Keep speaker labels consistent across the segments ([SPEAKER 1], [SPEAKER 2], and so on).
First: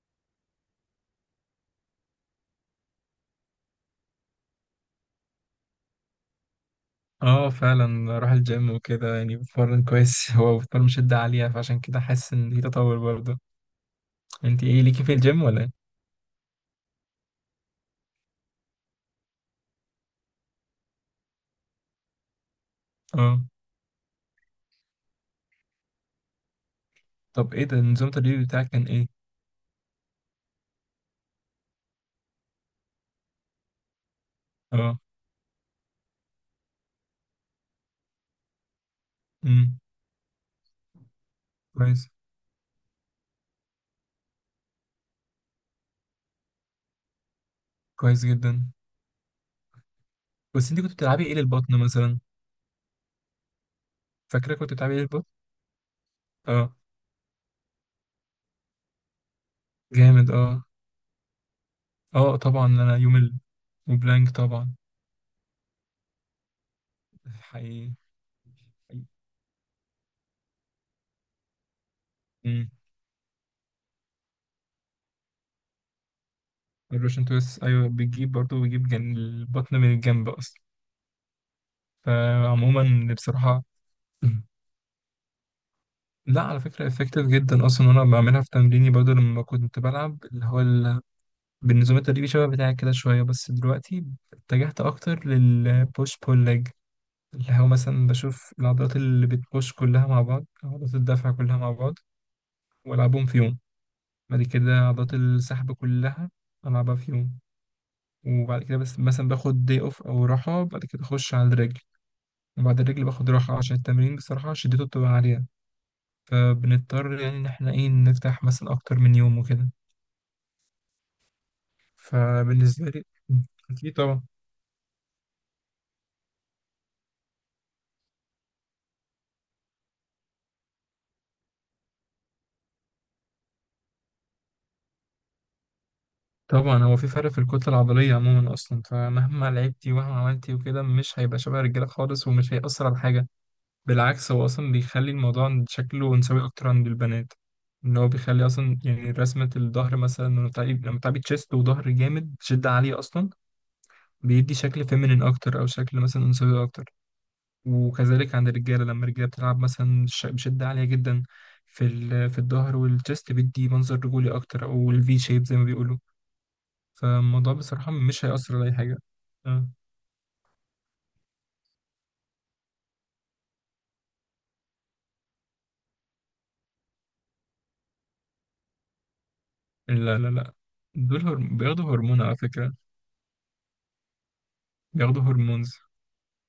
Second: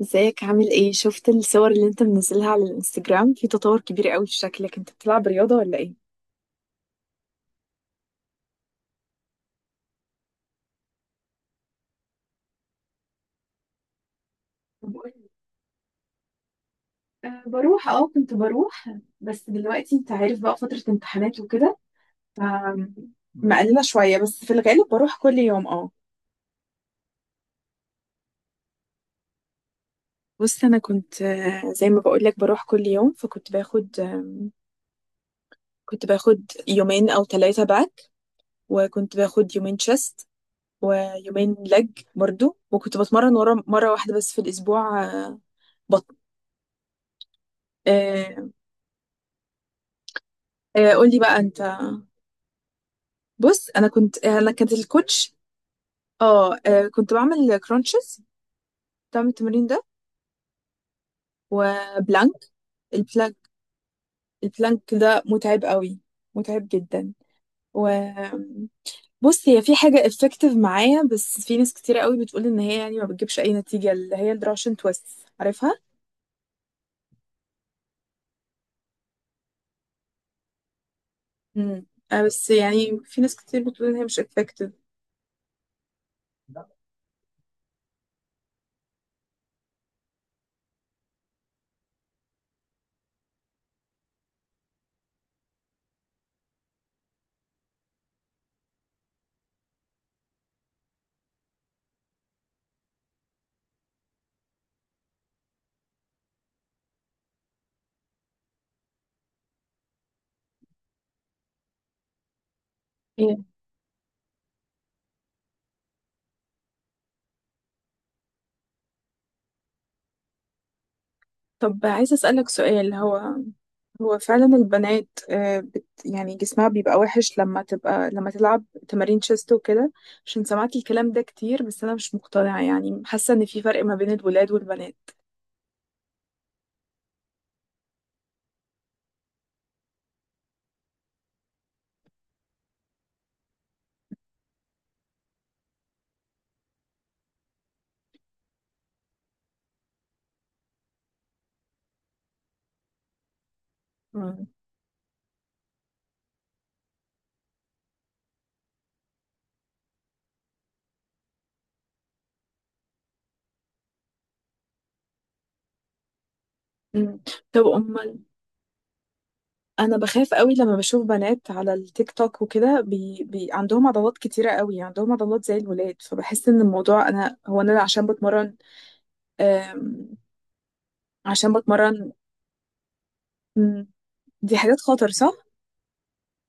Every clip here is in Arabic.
[SPEAKER 1] ازيك؟ عامل ايه؟ شفت الصور اللي انت منزلها على الانستجرام، في تطور كبير قوي في شكلك. انت بتلعب رياضة ولا ايه؟
[SPEAKER 2] اه، فعلا اروح الجيم وكده. يعني بتمرن كويس. هو بتمرن شدة عالية، فعشان كده حاسس ان في تطور برضه. انت ايه ليكي في
[SPEAKER 1] بقول-
[SPEAKER 2] الجيم ولا ايه؟
[SPEAKER 1] بروح اه كنت بروح. بس دلوقتي انت عارف بقى، فترة امتحانات وكده. ف
[SPEAKER 2] اه.
[SPEAKER 1] مقللة شوية، بس في الغالب بروح كل يوم. اه.
[SPEAKER 2] طب ايه ده نظام التدريب بتاعك كان ايه؟
[SPEAKER 1] بص، انا كنت، زي ما بقولك بروح كل يوم، فكنت باخد،
[SPEAKER 2] اه.
[SPEAKER 1] كنت باخد يومين او ثلاثة باك، وكنت باخد يومين
[SPEAKER 2] امم.
[SPEAKER 1] تشيست، ويومين لج
[SPEAKER 2] كويس.
[SPEAKER 1] برضو. وكنت بتمرن ورا مرة واحدة بس في الاسبوع،
[SPEAKER 2] كويس
[SPEAKER 1] بطن.
[SPEAKER 2] جدا. بس انت كنت
[SPEAKER 1] قولي
[SPEAKER 2] بتلعبي ايه
[SPEAKER 1] بقى انت.
[SPEAKER 2] للبطن مثلا؟
[SPEAKER 1] بص، انا كنت، انا
[SPEAKER 2] فاكرة
[SPEAKER 1] كانت
[SPEAKER 2] كنت بتلعبي ايه للبطن؟
[SPEAKER 1] الكوتش. اه،
[SPEAKER 2] اه.
[SPEAKER 1] كنت بعمل كرانشز. بتعمل التمرين ده.
[SPEAKER 2] جامد، اه.
[SPEAKER 1] وبلانك.
[SPEAKER 2] اه طبعا، انا يوم
[SPEAKER 1] البلانك
[SPEAKER 2] وبلانك طبعا.
[SPEAKER 1] البلانك ده متعب قوي، متعب جدا. و
[SPEAKER 2] حقيقي.
[SPEAKER 1] بص، هي في حاجة effective معايا، بس في ناس كتير قوي بتقول ان
[SPEAKER 2] امم.
[SPEAKER 1] هي يعني ما بتجيبش اي نتيجة، اللي هي الدراشن تويست، عارفها؟
[SPEAKER 2] الروشن تويست، ايوه بيجيب برضه بيجيب البطن من الجنب اصلا.
[SPEAKER 1] امم. بس يعني
[SPEAKER 2] فعموما
[SPEAKER 1] في ناس كتير
[SPEAKER 2] بصراحة.
[SPEAKER 1] بتقول ان هي مش effective.
[SPEAKER 2] لا، على فكرة افكتيف جدا اصلا. انا بعملها في تمريني برضو لما كنت بلعب اللي هو بالنظام التدريبي شبه بتاعك كده شوية. بس دلوقتي اتجهت اكتر للبوش بول ليج، اللي هو مثلا بشوف العضلات اللي بتبوش كلها مع بعض، عضلات الدفع كلها مع بعض، والعبهم في يوم. بعد كده عضلات السحب كلها العبها في يوم. وبعد كده بس مثلا باخد دي اوف او راحة، بعد كده اخش على الرجل. وبعد الرجل باخد راحة، عشان التمرين بصراحة شدته بتبقى عالية، فبنضطر يعني إن إحنا إيه نفتح مثلا أكتر من يوم وكده.
[SPEAKER 1] طب عايزة أسألك
[SPEAKER 2] فبالنسبة
[SPEAKER 1] سؤال.
[SPEAKER 2] لي
[SPEAKER 1] هو
[SPEAKER 2] أكيد
[SPEAKER 1] هو
[SPEAKER 2] طبعا.
[SPEAKER 1] فعلا البنات، بت يعني جسمها بيبقى وحش لما تلعب تمارين شيست وكده؟ عشان سمعت الكلام ده كتير، بس أنا مش مقتنعة يعني، حاسة إن في فرق ما بين الولاد والبنات.
[SPEAKER 2] طبعا هو في فرق في الكتلة العضلية عموما أصلا، فمهما لعبتي ومهما عملتي وكده مش هيبقى شبه الرجالة خالص، ومش هيأثر على حاجة. بالعكس، هو أصلا بيخلي الموضوع عند شكله أنثوي أكتر عند البنات. إن هو بيخلي أصلا يعني رسمة الظهر مثلا لما تعبي تشيست وظهر جامد شدة عالية أصلا،
[SPEAKER 1] مم.
[SPEAKER 2] بيدي شكل فيمينين أكتر أو شكل مثلا أنثوي أكتر. وكذلك عند الرجالة، لما الرجالة بتلعب مثلا بشدة عالية جدا في في الظهر والجست، بيدي منظر رجولي أكتر أو الفي شيب زي ما بيقولوا.
[SPEAKER 1] مم.
[SPEAKER 2] فالموضوع
[SPEAKER 1] طب
[SPEAKER 2] بصراحة
[SPEAKER 1] أمال؟
[SPEAKER 2] مش هيأثر على أي حاجة. آه.
[SPEAKER 1] أنا بخاف قوي لما بشوف بنات على التيك توك وكده، عندهم عضلات كتيرة قوي، عندهم عضلات زي الولاد، فبحس إن الموضوع أنا، هو أنا عشان بتمرن. آم،
[SPEAKER 2] لا، لا، لا، دول
[SPEAKER 1] عشان
[SPEAKER 2] بياخدوا
[SPEAKER 1] بتمرن.
[SPEAKER 2] هرمون على فكرة.
[SPEAKER 1] مم، دي حاجات خطر،
[SPEAKER 2] بياخدوا
[SPEAKER 1] صح؟
[SPEAKER 2] هرمونز.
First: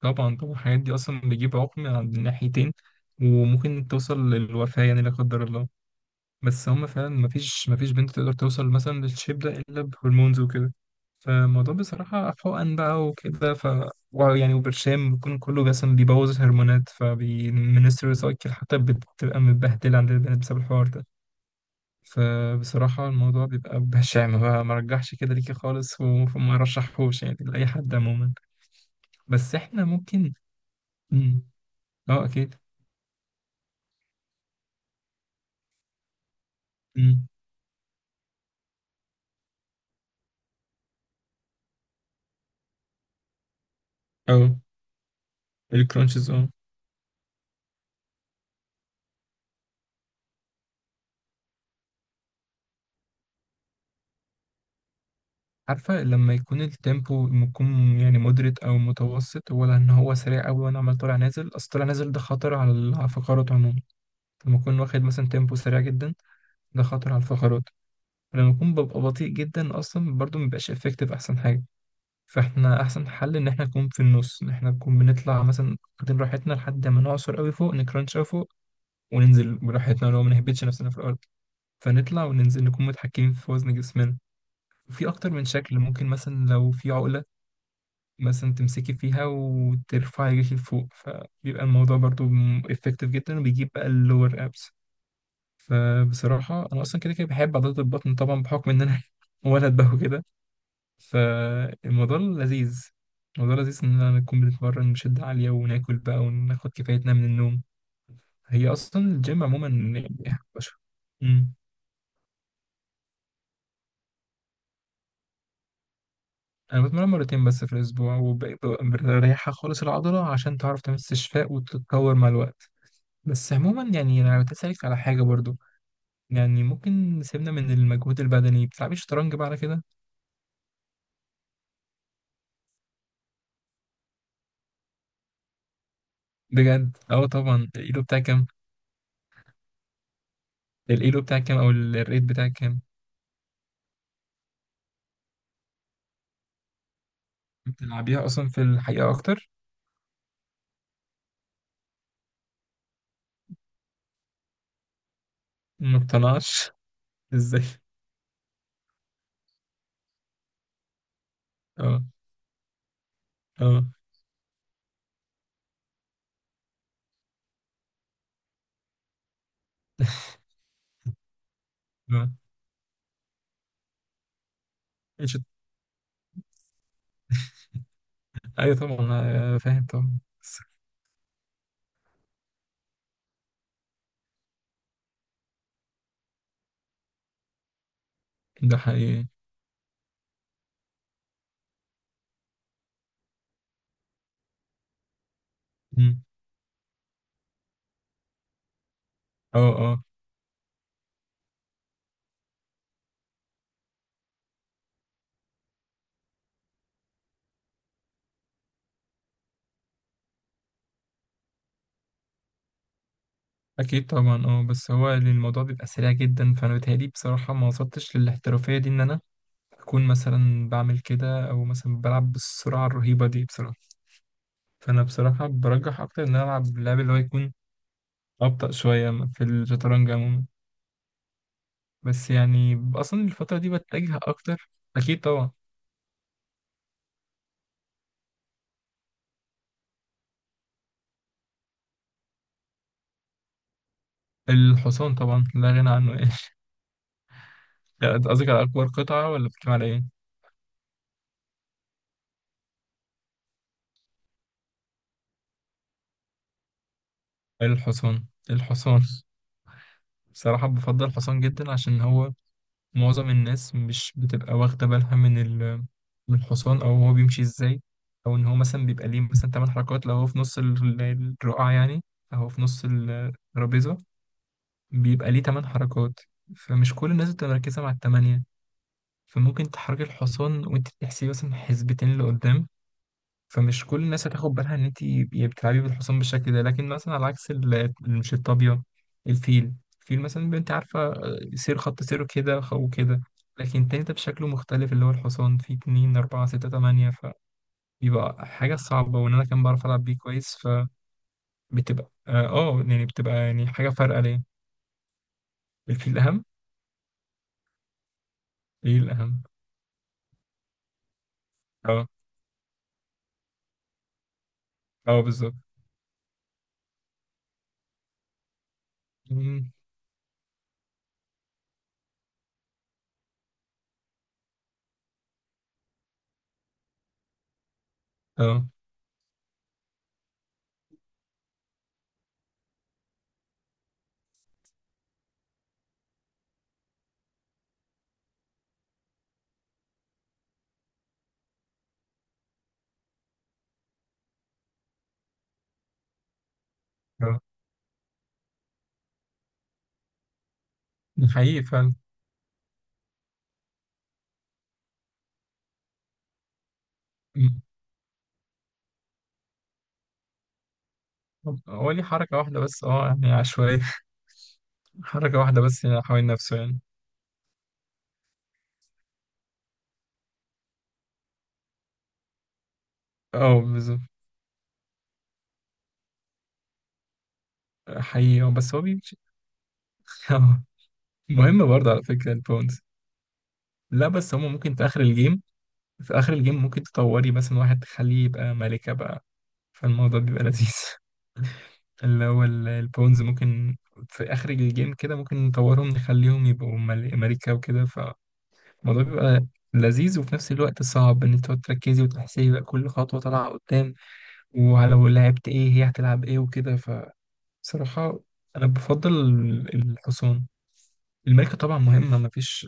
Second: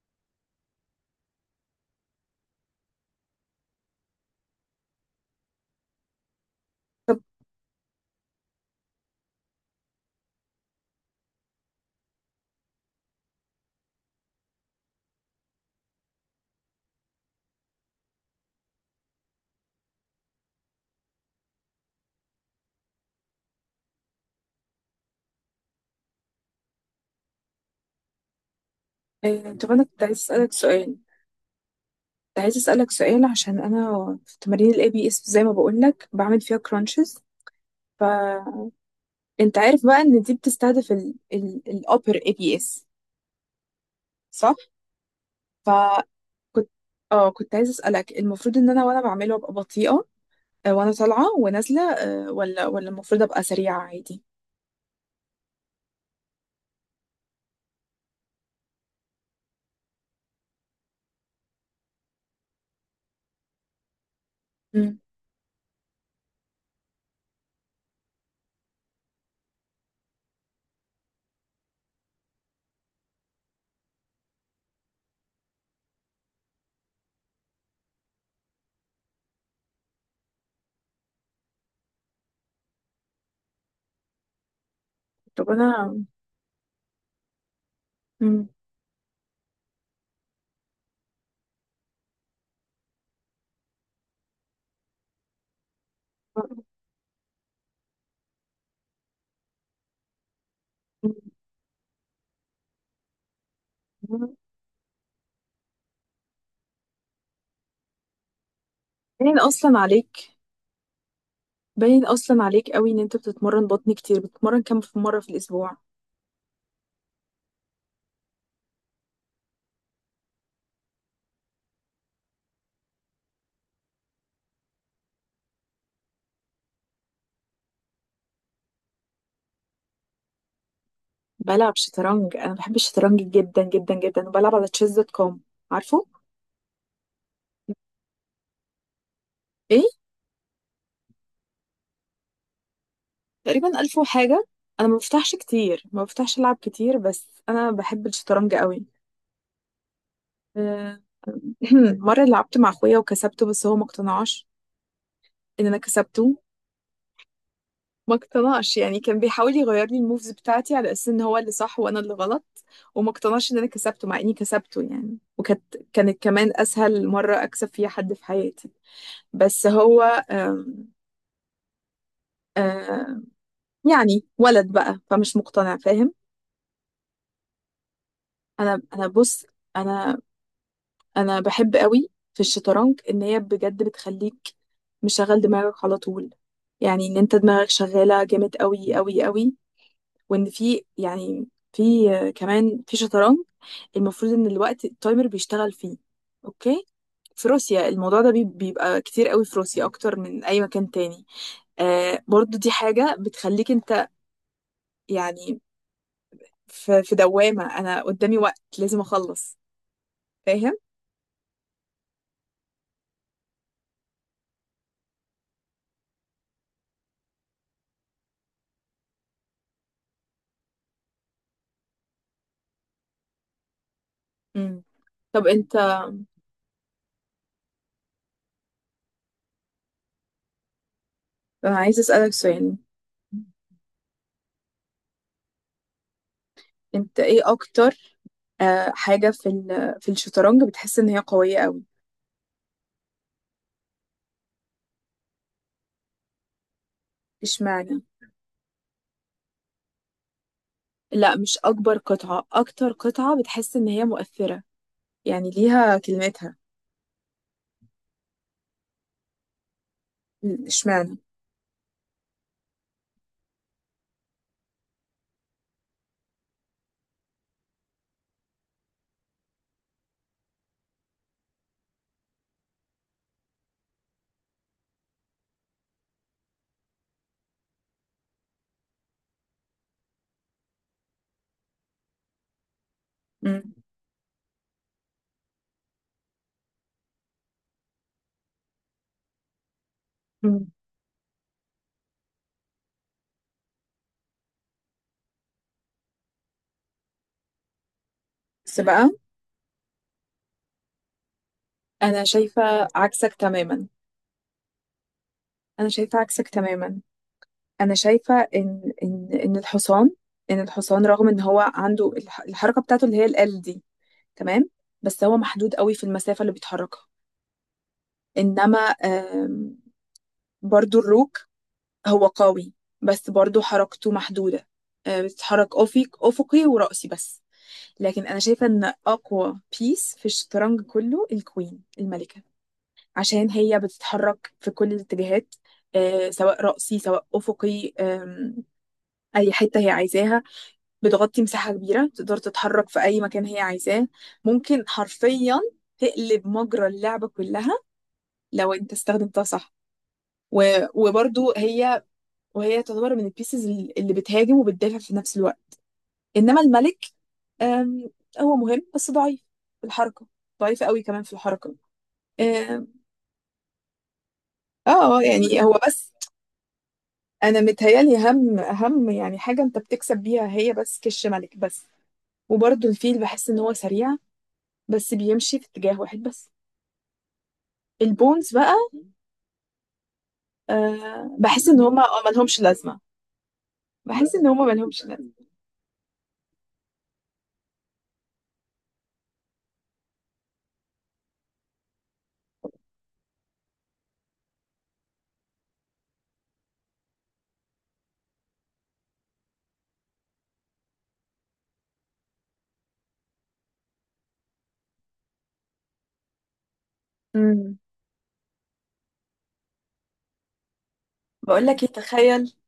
[SPEAKER 2] طبعا، طبعا. الحاجات دي أصلا بتجيب عقم عند الناحيتين، وممكن توصل للوفاة يعني لا قدر الله. بس هم فعلا، مفيش، مفيش بنت تقدر توصل مثلا للشيب ده إلا بهرمونز وكده. فالموضوع بصراحة حقن بقى وكده، ف يعني وبرشام بيكون كله مثلا بيبوظ الهرمونات، فبيمنسترال سايكل حتى بتبقى متبهدلة عند البنات بسبب الحوار ده. فبصراحة الموضوع بيبقى بشع بقى. ما رجحش كده ليكي خالص، وما رشحهوش يعني لأي حد عموما. بس
[SPEAKER 1] إيه، طب انا
[SPEAKER 2] احنا ممكن. مم. اه،
[SPEAKER 1] كنت
[SPEAKER 2] اكيد.
[SPEAKER 1] عايز اسالك سؤال عشان انا في تمارين الاي بي اس، زي ما بقول لك بعمل فيها كرانشز.
[SPEAKER 2] مم.
[SPEAKER 1] فانت عارف بقى ان دي بتستهدف الابر اي بي اس، صح؟
[SPEAKER 2] اه.
[SPEAKER 1] فكنت
[SPEAKER 2] الكرانشز، اه.
[SPEAKER 1] اه كنت عايز اسالك، المفروض ان انا وانا بعمله ابقى بطيئه، وانا طالعه ونازله، ولا المفروض ابقى سريعه عادي؟
[SPEAKER 2] عارفة، لما يكون التيمبو يكون يعني مدرت أو متوسط، ولا إن هو سريع أوي وأنا عمال طالع نازل؟ أصل طالع نازل ده خطر على على الفقرات عموما. لما أكون
[SPEAKER 1] مم.
[SPEAKER 2] واخد مثلا تيمبو سريع جدا ده خطر على الفقرات. ولما أكون ببقى بطيء جدا أصلا، برضه مبيبقاش إفكتيف. أحسن حاجة فإحنا أحسن حل، إن إحنا نكون في النص، إن إحنا نكون بنطلع مثلا واخدين راحتنا لحد ما نعصر أوي فوق، نكرانش أوي فوق، وننزل براحتنا ولو ما نهبطش نفسنا في الأرض. فنطلع وننزل نكون متحكمين في وزن جسمنا. في اكتر من
[SPEAKER 1] طب
[SPEAKER 2] شكل،
[SPEAKER 1] انا
[SPEAKER 2] ممكن مثلا لو في عقلة
[SPEAKER 1] مم.
[SPEAKER 2] مثلا تمسكي فيها وترفعي رجلك لفوق، فبيبقى الموضوع برضو افكتيف جدا، وبيجيب بقى اللور ابس. فبصراحة أنا أصلا كده كده بحب عضلات البطن طبعا، بحكم إن أنا ولد بقى وكده. فالموضوع لذيذ. الموضوع لذيذ، إن أنا نكون بنتمرن بشدة عالية، وناكل بقى وناخد كفايتنا من النوم. هي أصلا
[SPEAKER 1] باين
[SPEAKER 2] الجيم عموما
[SPEAKER 1] اصلا عليك
[SPEAKER 2] يعني مم.
[SPEAKER 1] باين اصلا عليك قوي ان انت بتتمرن بطن كتير. بتتمرن كام في مره في الاسبوع؟
[SPEAKER 2] أنا بتمرن مرتين بس في الأسبوع، وبريحها خالص العضلة عشان تعرف تعمل استشفاء وتتطور مع الوقت. بس عموما يعني انا كنت اسالك على حاجه برضو. يعني ممكن سيبنا من المجهود البدني، بتلعبي شطرنج بقى على كده؟
[SPEAKER 1] بلعب شطرنج. انا بحب الشطرنج جدا جدا جدا، وبلعب على Chess.com. عارفه.
[SPEAKER 2] بجد، اه طبعا. الايلو بتاعك كام؟
[SPEAKER 1] ايه؟
[SPEAKER 2] الايلو بتاعك كام، او الريت بتاعك كام؟
[SPEAKER 1] تقريبا 1000 وحاجه. انا ما بفتحش العب كتير، بس انا بحب
[SPEAKER 2] بتلعبيها اصلا
[SPEAKER 1] الشطرنج
[SPEAKER 2] في
[SPEAKER 1] قوي.
[SPEAKER 2] الحقيقه اكتر؟
[SPEAKER 1] آه، مره لعبت مع اخويا وكسبته، بس هو ما اقتنعش ان انا
[SPEAKER 2] ما
[SPEAKER 1] كسبته.
[SPEAKER 2] بتقنعش. ازاي؟
[SPEAKER 1] ما اقتنعش يعني، كان بيحاول يغير لي الموفز بتاعتي على اساس ان هو اللي صح وانا
[SPEAKER 2] اه.
[SPEAKER 1] اللي غلط. وما اقتنعش ان انا
[SPEAKER 2] اه.
[SPEAKER 1] كسبته مع اني كسبته يعني. وكانت كمان اسهل مره اكسب فيها حد في حياتي. بس هو، آم،
[SPEAKER 2] اه.
[SPEAKER 1] آه، يعني ولد بقى، فمش
[SPEAKER 2] إيش-
[SPEAKER 1] مقتنع، فاهم؟
[SPEAKER 2] ايوه
[SPEAKER 1] انا
[SPEAKER 2] طبعا،
[SPEAKER 1] انا بص،
[SPEAKER 2] أنا فاهم
[SPEAKER 1] انا
[SPEAKER 2] طبعا، بس.
[SPEAKER 1] انا بحب قوي في الشطرنج، ان هي بجد بتخليك مشغل دماغك على طول يعني، ان انت دماغك شغاله جامد
[SPEAKER 2] ده
[SPEAKER 1] قوي قوي
[SPEAKER 2] حقيقي.
[SPEAKER 1] قوي. وان في يعني، في كمان في شطرنج، المفروض ان الوقت التايمر بيشتغل فيه.
[SPEAKER 2] مم.
[SPEAKER 1] اوكي. في روسيا الموضوع ده بيبقى كتير قوي في
[SPEAKER 2] اه.
[SPEAKER 1] روسيا،
[SPEAKER 2] اه،
[SPEAKER 1] اكتر من اي مكان تاني. برضو دي حاجه بتخليك انت يعني، في دوامة، أنا قدامي وقت لازم أخلص، فاهم؟
[SPEAKER 2] اكيد طبعا. اه بس هو الموضوع بيبقى سريع جدا، فانا بتهيألي بصراحه ما وصلتش للاحترافيه دي ان انا أكون مثلا بعمل كده، أو مثلا بلعب بالسرعة الرهيبة دي بصراحة.
[SPEAKER 1] امم.
[SPEAKER 2] فأنا
[SPEAKER 1] طب
[SPEAKER 2] بصراحة
[SPEAKER 1] أنت
[SPEAKER 2] برجح أكتر إن أنا ألعب، لعب اللي هو يكون أبطأ شوية في الشطرنج عموما.
[SPEAKER 1] أنا عايز
[SPEAKER 2] بس
[SPEAKER 1] أسألك سؤال.
[SPEAKER 2] يعني أصلا الفترة دي بتجه أكتر. أكيد طبعا.
[SPEAKER 1] أنت إيه أكتر، حاجة في الشطرنج بتحس إن هي قوية أوي؟
[SPEAKER 2] الحصان طبعا لا غنى عنه يعني.
[SPEAKER 1] إشمعنى؟
[SPEAKER 2] لا، أنت قصدك على أكبر قطعة، ولا بتتكلم على إيه؟
[SPEAKER 1] لا، مش أكبر قطعة، أكتر قطعة بتحس إن هي مؤثرة، يعني ليها كلمتها.
[SPEAKER 2] الحصان. الحصان. بصراحة بفضل
[SPEAKER 1] إشمعنى؟
[SPEAKER 2] الحصان جدا، عشان هو معظم الناس مش بتبقى واخدة بالها من ال، من الحصان، أو هو بيمشي إزاي، أو إن هو مثلا بيبقى ليه مثلا تمن حركات لو هو في نص الرقعة يعني، أو هو في نص الترابيزة بيبقى ليه تمن حركات. فمش كل الناس بتبقى مركزة مع التمانية. فممكن تحركي الحصان وأنت بتحسبي مثلا حسبتين لقدام،
[SPEAKER 1] مم.
[SPEAKER 2] فمش كل الناس هتاخد بالها ان انت بتلعبي بالحصان بالشكل ده. لكن مثلا على عكس مش الطابية، الفيل. الفيل مثلا بيبقى،
[SPEAKER 1] امم.
[SPEAKER 2] انت عارفة، سير، خط سيره كده وكده. لكن التاني ده بشكله مختلف، اللي هو الحصان فيه اتنين أربعة ستة تمانية. فبيبقى حاجة
[SPEAKER 1] بس بقى،
[SPEAKER 2] صعبة، وإن أنا كان بعرف ألعب بيه كويس فبتبقى
[SPEAKER 1] أنا
[SPEAKER 2] اه،
[SPEAKER 1] شايفة
[SPEAKER 2] يعني
[SPEAKER 1] عكسك
[SPEAKER 2] بتبقى يعني
[SPEAKER 1] تماما.
[SPEAKER 2] حاجة فارقة ليه.
[SPEAKER 1] أنا
[SPEAKER 2] الفيل
[SPEAKER 1] شايفة
[SPEAKER 2] أهم؟
[SPEAKER 1] عكسك تماما. انا شايفه ان
[SPEAKER 2] ايه
[SPEAKER 1] ان
[SPEAKER 2] الأهم؟
[SPEAKER 1] ان الحصان، ان الحصان رغم ان هو
[SPEAKER 2] اه.
[SPEAKER 1] عنده الحركه بتاعته اللي هي ال دي. تمام،
[SPEAKER 2] اه
[SPEAKER 1] بس هو
[SPEAKER 2] بالظبط.
[SPEAKER 1] محدود قوي في المسافه اللي بيتحركها. انما،
[SPEAKER 2] مم.
[SPEAKER 1] برضو الروك، هو قوي، بس برضو حركته محدوده. بتتحرك افقي وراسي بس. لكن انا
[SPEAKER 2] اه.
[SPEAKER 1] شايفه ان اقوى بيس في الشطرنج كله الكوين، الملكه. عشان هي بتتحرك في كل الاتجاهات، سواء رأسي سواء أفقي، أي حتة هي عايزاها. بتغطي مساحة كبيرة، تقدر تتحرك في أي مكان هي عايزاه. ممكن حرفيا تقلب مجرى اللعبة
[SPEAKER 2] اه،
[SPEAKER 1] كلها لو أنت استخدمتها صح. و... وبرضو
[SPEAKER 2] حقيقي فعلا.
[SPEAKER 1] هي وهي تعتبر من البيسز اللي بتهاجم وبتدافع في نفس الوقت. إنما الملك،
[SPEAKER 2] مم.
[SPEAKER 1] آم، هو مهم بس ضعيف في الحركة، ضعيف قوي كمان في الحركة.
[SPEAKER 2] هو ليه حركة واحدة بس،
[SPEAKER 1] آم،
[SPEAKER 2] اه يعني عشوائية.
[SPEAKER 1] اه
[SPEAKER 2] حركة واحدة
[SPEAKER 1] يعني هو
[SPEAKER 2] بس يعني
[SPEAKER 1] بس.
[SPEAKER 2] حوالين نفسه يعني.
[SPEAKER 1] أنا متهيألي أهم يعني حاجة أنت بتكسب بيها هي بس كش ملك بس. وبرضو الفيل بحس إن
[SPEAKER 2] اه
[SPEAKER 1] هو
[SPEAKER 2] بالظبط.
[SPEAKER 1] سريع، بس بيمشي في اتجاه واحد بس.
[SPEAKER 2] حقيقي، اه،
[SPEAKER 1] البونز بقى،
[SPEAKER 2] بس هو بيمشي. اه. مهم
[SPEAKER 1] بحس ان
[SPEAKER 2] برضه على
[SPEAKER 1] هما،
[SPEAKER 2] فكرة
[SPEAKER 1] ملهمش
[SPEAKER 2] البونز.
[SPEAKER 1] لازمه.
[SPEAKER 2] لا، بس
[SPEAKER 1] بحس ان
[SPEAKER 2] هما
[SPEAKER 1] هما
[SPEAKER 2] ممكن في آخر
[SPEAKER 1] ملهمش لازمه.
[SPEAKER 2] الجيم. في آخر الجيم ممكن تطوري مثلا واحد تخليه يبقى ملكة بقى. فالموضوع بيبقى لذيذ. اللي هو البونز، ممكن في آخر الجيم كده ممكن نطورهم نخليهم يبقوا ملكة وكده. فالموضوع بيبقى لذيذ، وفي نفس الوقت صعب إن انت تقعد تركزي وتحسبي بقى كل خطوة طالعة قدام، ولو لعبت ايه هي هتلعب ايه وكده.
[SPEAKER 1] امم.
[SPEAKER 2] بصراحة أنا بفضل الحصان. الملكة
[SPEAKER 1] بقول
[SPEAKER 2] طبعا
[SPEAKER 1] لك ايه،
[SPEAKER 2] مهمة
[SPEAKER 1] تخيل
[SPEAKER 2] مفيش.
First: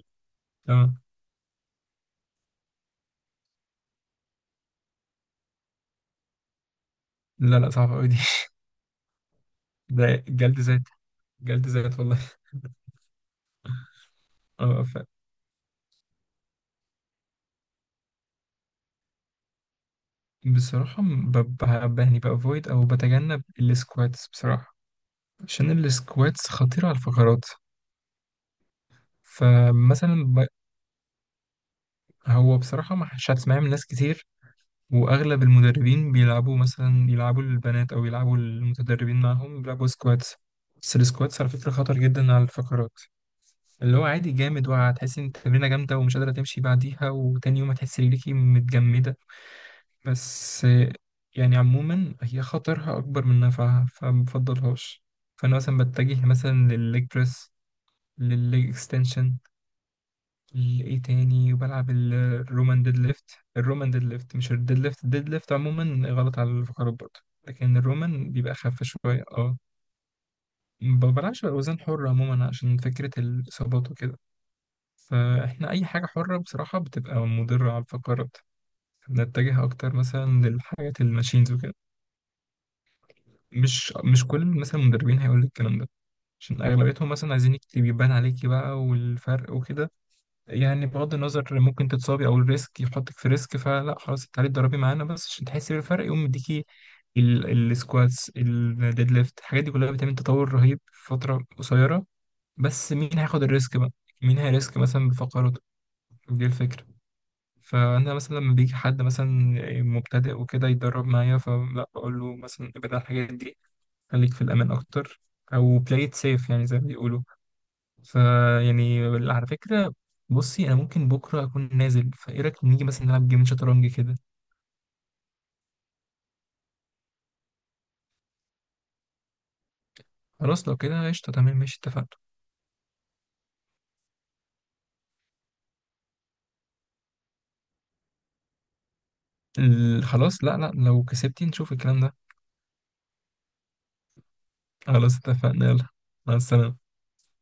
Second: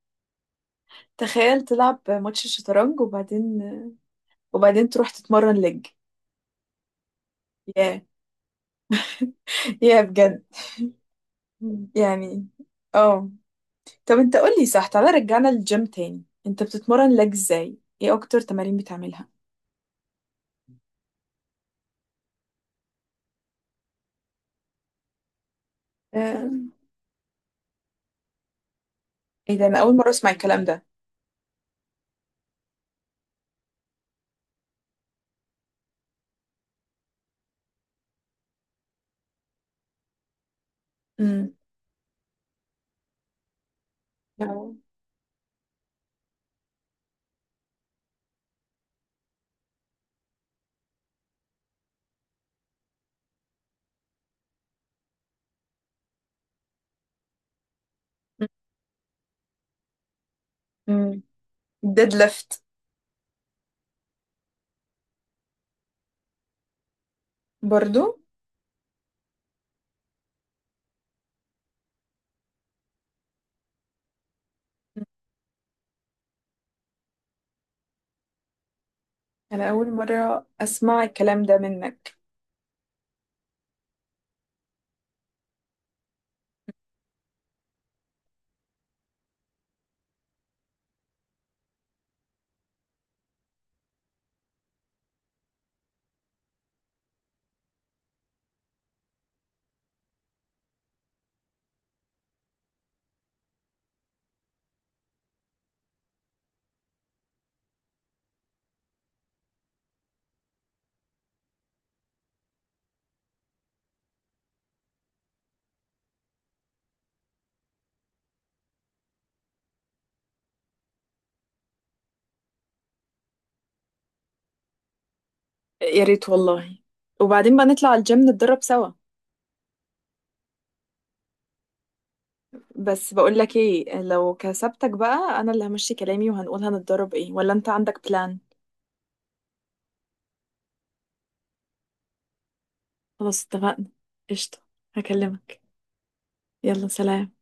[SPEAKER 2] آه.
[SPEAKER 1] تخيل، تلعب ماتش الشطرنج وبعدين تروح تتمرن لج.
[SPEAKER 2] لا، لا، صعبة
[SPEAKER 1] يا،
[SPEAKER 2] أوي دي.
[SPEAKER 1] يا
[SPEAKER 2] ده
[SPEAKER 1] بجد.
[SPEAKER 2] جلد ذات. جلد
[SPEAKER 1] مم.
[SPEAKER 2] ذات والله.
[SPEAKER 1] يعني اه. طب انت قول لي،
[SPEAKER 2] اه،
[SPEAKER 1] صح، تعالى رجعنا للجيم تاني، انت بتتمرن لج ازاي؟ ايه اكتر تمارين بتعملها؟
[SPEAKER 2] بصراحة يعني بأفويد أو بتجنب السكواتس بصراحة، عشان السكواتس
[SPEAKER 1] آه،
[SPEAKER 2] خطيرة على الفقرات.
[SPEAKER 1] ايه ده؟ انا اول مره
[SPEAKER 2] فمثلا
[SPEAKER 1] اسمع الكلام ده.
[SPEAKER 2] هو بصراحة ما مش هتسمعيه من ناس كتير. وأغلب المدربين بيلعبوا، مثلا يلعبوا البنات أو يلعبوا المتدربين معاهم بيلعبوا سكواتس. بس السكواتس على
[SPEAKER 1] امم.
[SPEAKER 2] فكرة خطر جدا على الفقرات. اللي هو عادي جامد، وهتحس ان التمرينه جامده ومش قادره تمشي بعديها، وتاني يوم هتحس رجليكي متجمده. بس يعني عموما، هي خطرها اكبر من نفعها فمبفضلهاش. فانا مثلا بتجه مثلا للليج بريس، للليج اكستنشن، لايه تاني، وبلعب
[SPEAKER 1] ديد ليفت.
[SPEAKER 2] الرومان ديد ليفت. الرومان ديد ليفت، مش الديد ليفت. الديد ليفت عموما غلط على الفقرات برضه، لكن
[SPEAKER 1] برضو
[SPEAKER 2] الرومان بيبقى اخف شويه، اه. ما بلعبش باوزان حره عموما عشان فكره الاصابات وكده. فاحنا اي حاجه حره بصراحه بتبقى مضره على الفقرات. بنتجه
[SPEAKER 1] انا اول
[SPEAKER 2] اكتر مثلا
[SPEAKER 1] مره
[SPEAKER 2] للحاجات
[SPEAKER 1] اسمع الكلام
[SPEAKER 2] الماشينز
[SPEAKER 1] ده
[SPEAKER 2] وكده.
[SPEAKER 1] منك.
[SPEAKER 2] مش، مش كل مثلا المدربين هيقول لك الكلام ده، عشان اغلبيتهم مثلا عايزين يكتب يبان عليكي بقى والفرق وكده. يعني بغض النظر ممكن تتصابي او الريسك يحطك في ريسك. فلا، خلاص، انت عليك تدربي معانا بس عشان تحسي بالفرق، يقوم مديكي السكواتس، الديد ليفت، الحاجات دي كلها بتعمل تطور رهيب في فتره قصيره. بس مين هياخد الريسك بقى؟ مين هيريسك مثلا بفقراته؟ دي الفكره. فانا مثلا لما بيجي حد مثلا مبتدئ وكده يتدرب معايا، فلا، بقول له مثلا ابعد عن الحاجات دي، خليك في الامان اكتر، او play it safe يعني زي ما بيقولوا. فيعني، على فكره، بصي، انا ممكن بكره اكون نازل، فايه رايك نيجي مثلا نلعب جيم شطرنج كده؟
[SPEAKER 1] يا ريت والله. وبعدين بقى نطلع الجيم نتدرب سوا.
[SPEAKER 2] خلاص لو كده قشطه. تمام، ماشي، اتفقنا.
[SPEAKER 1] بس بقول لك ايه، لو كسبتك بقى انا اللي همشي كلامي وهنقول هنتدرب ايه، ولا انت عندك بلان؟
[SPEAKER 2] خلاص، لا، لا، لو كسبتي نشوف الكلام ده.
[SPEAKER 1] خلاص اتفقنا. قشطة.
[SPEAKER 2] خلاص
[SPEAKER 1] هكلمك.
[SPEAKER 2] اتفقنا، يلا. مع السلامه.
[SPEAKER 1] يلا سلام.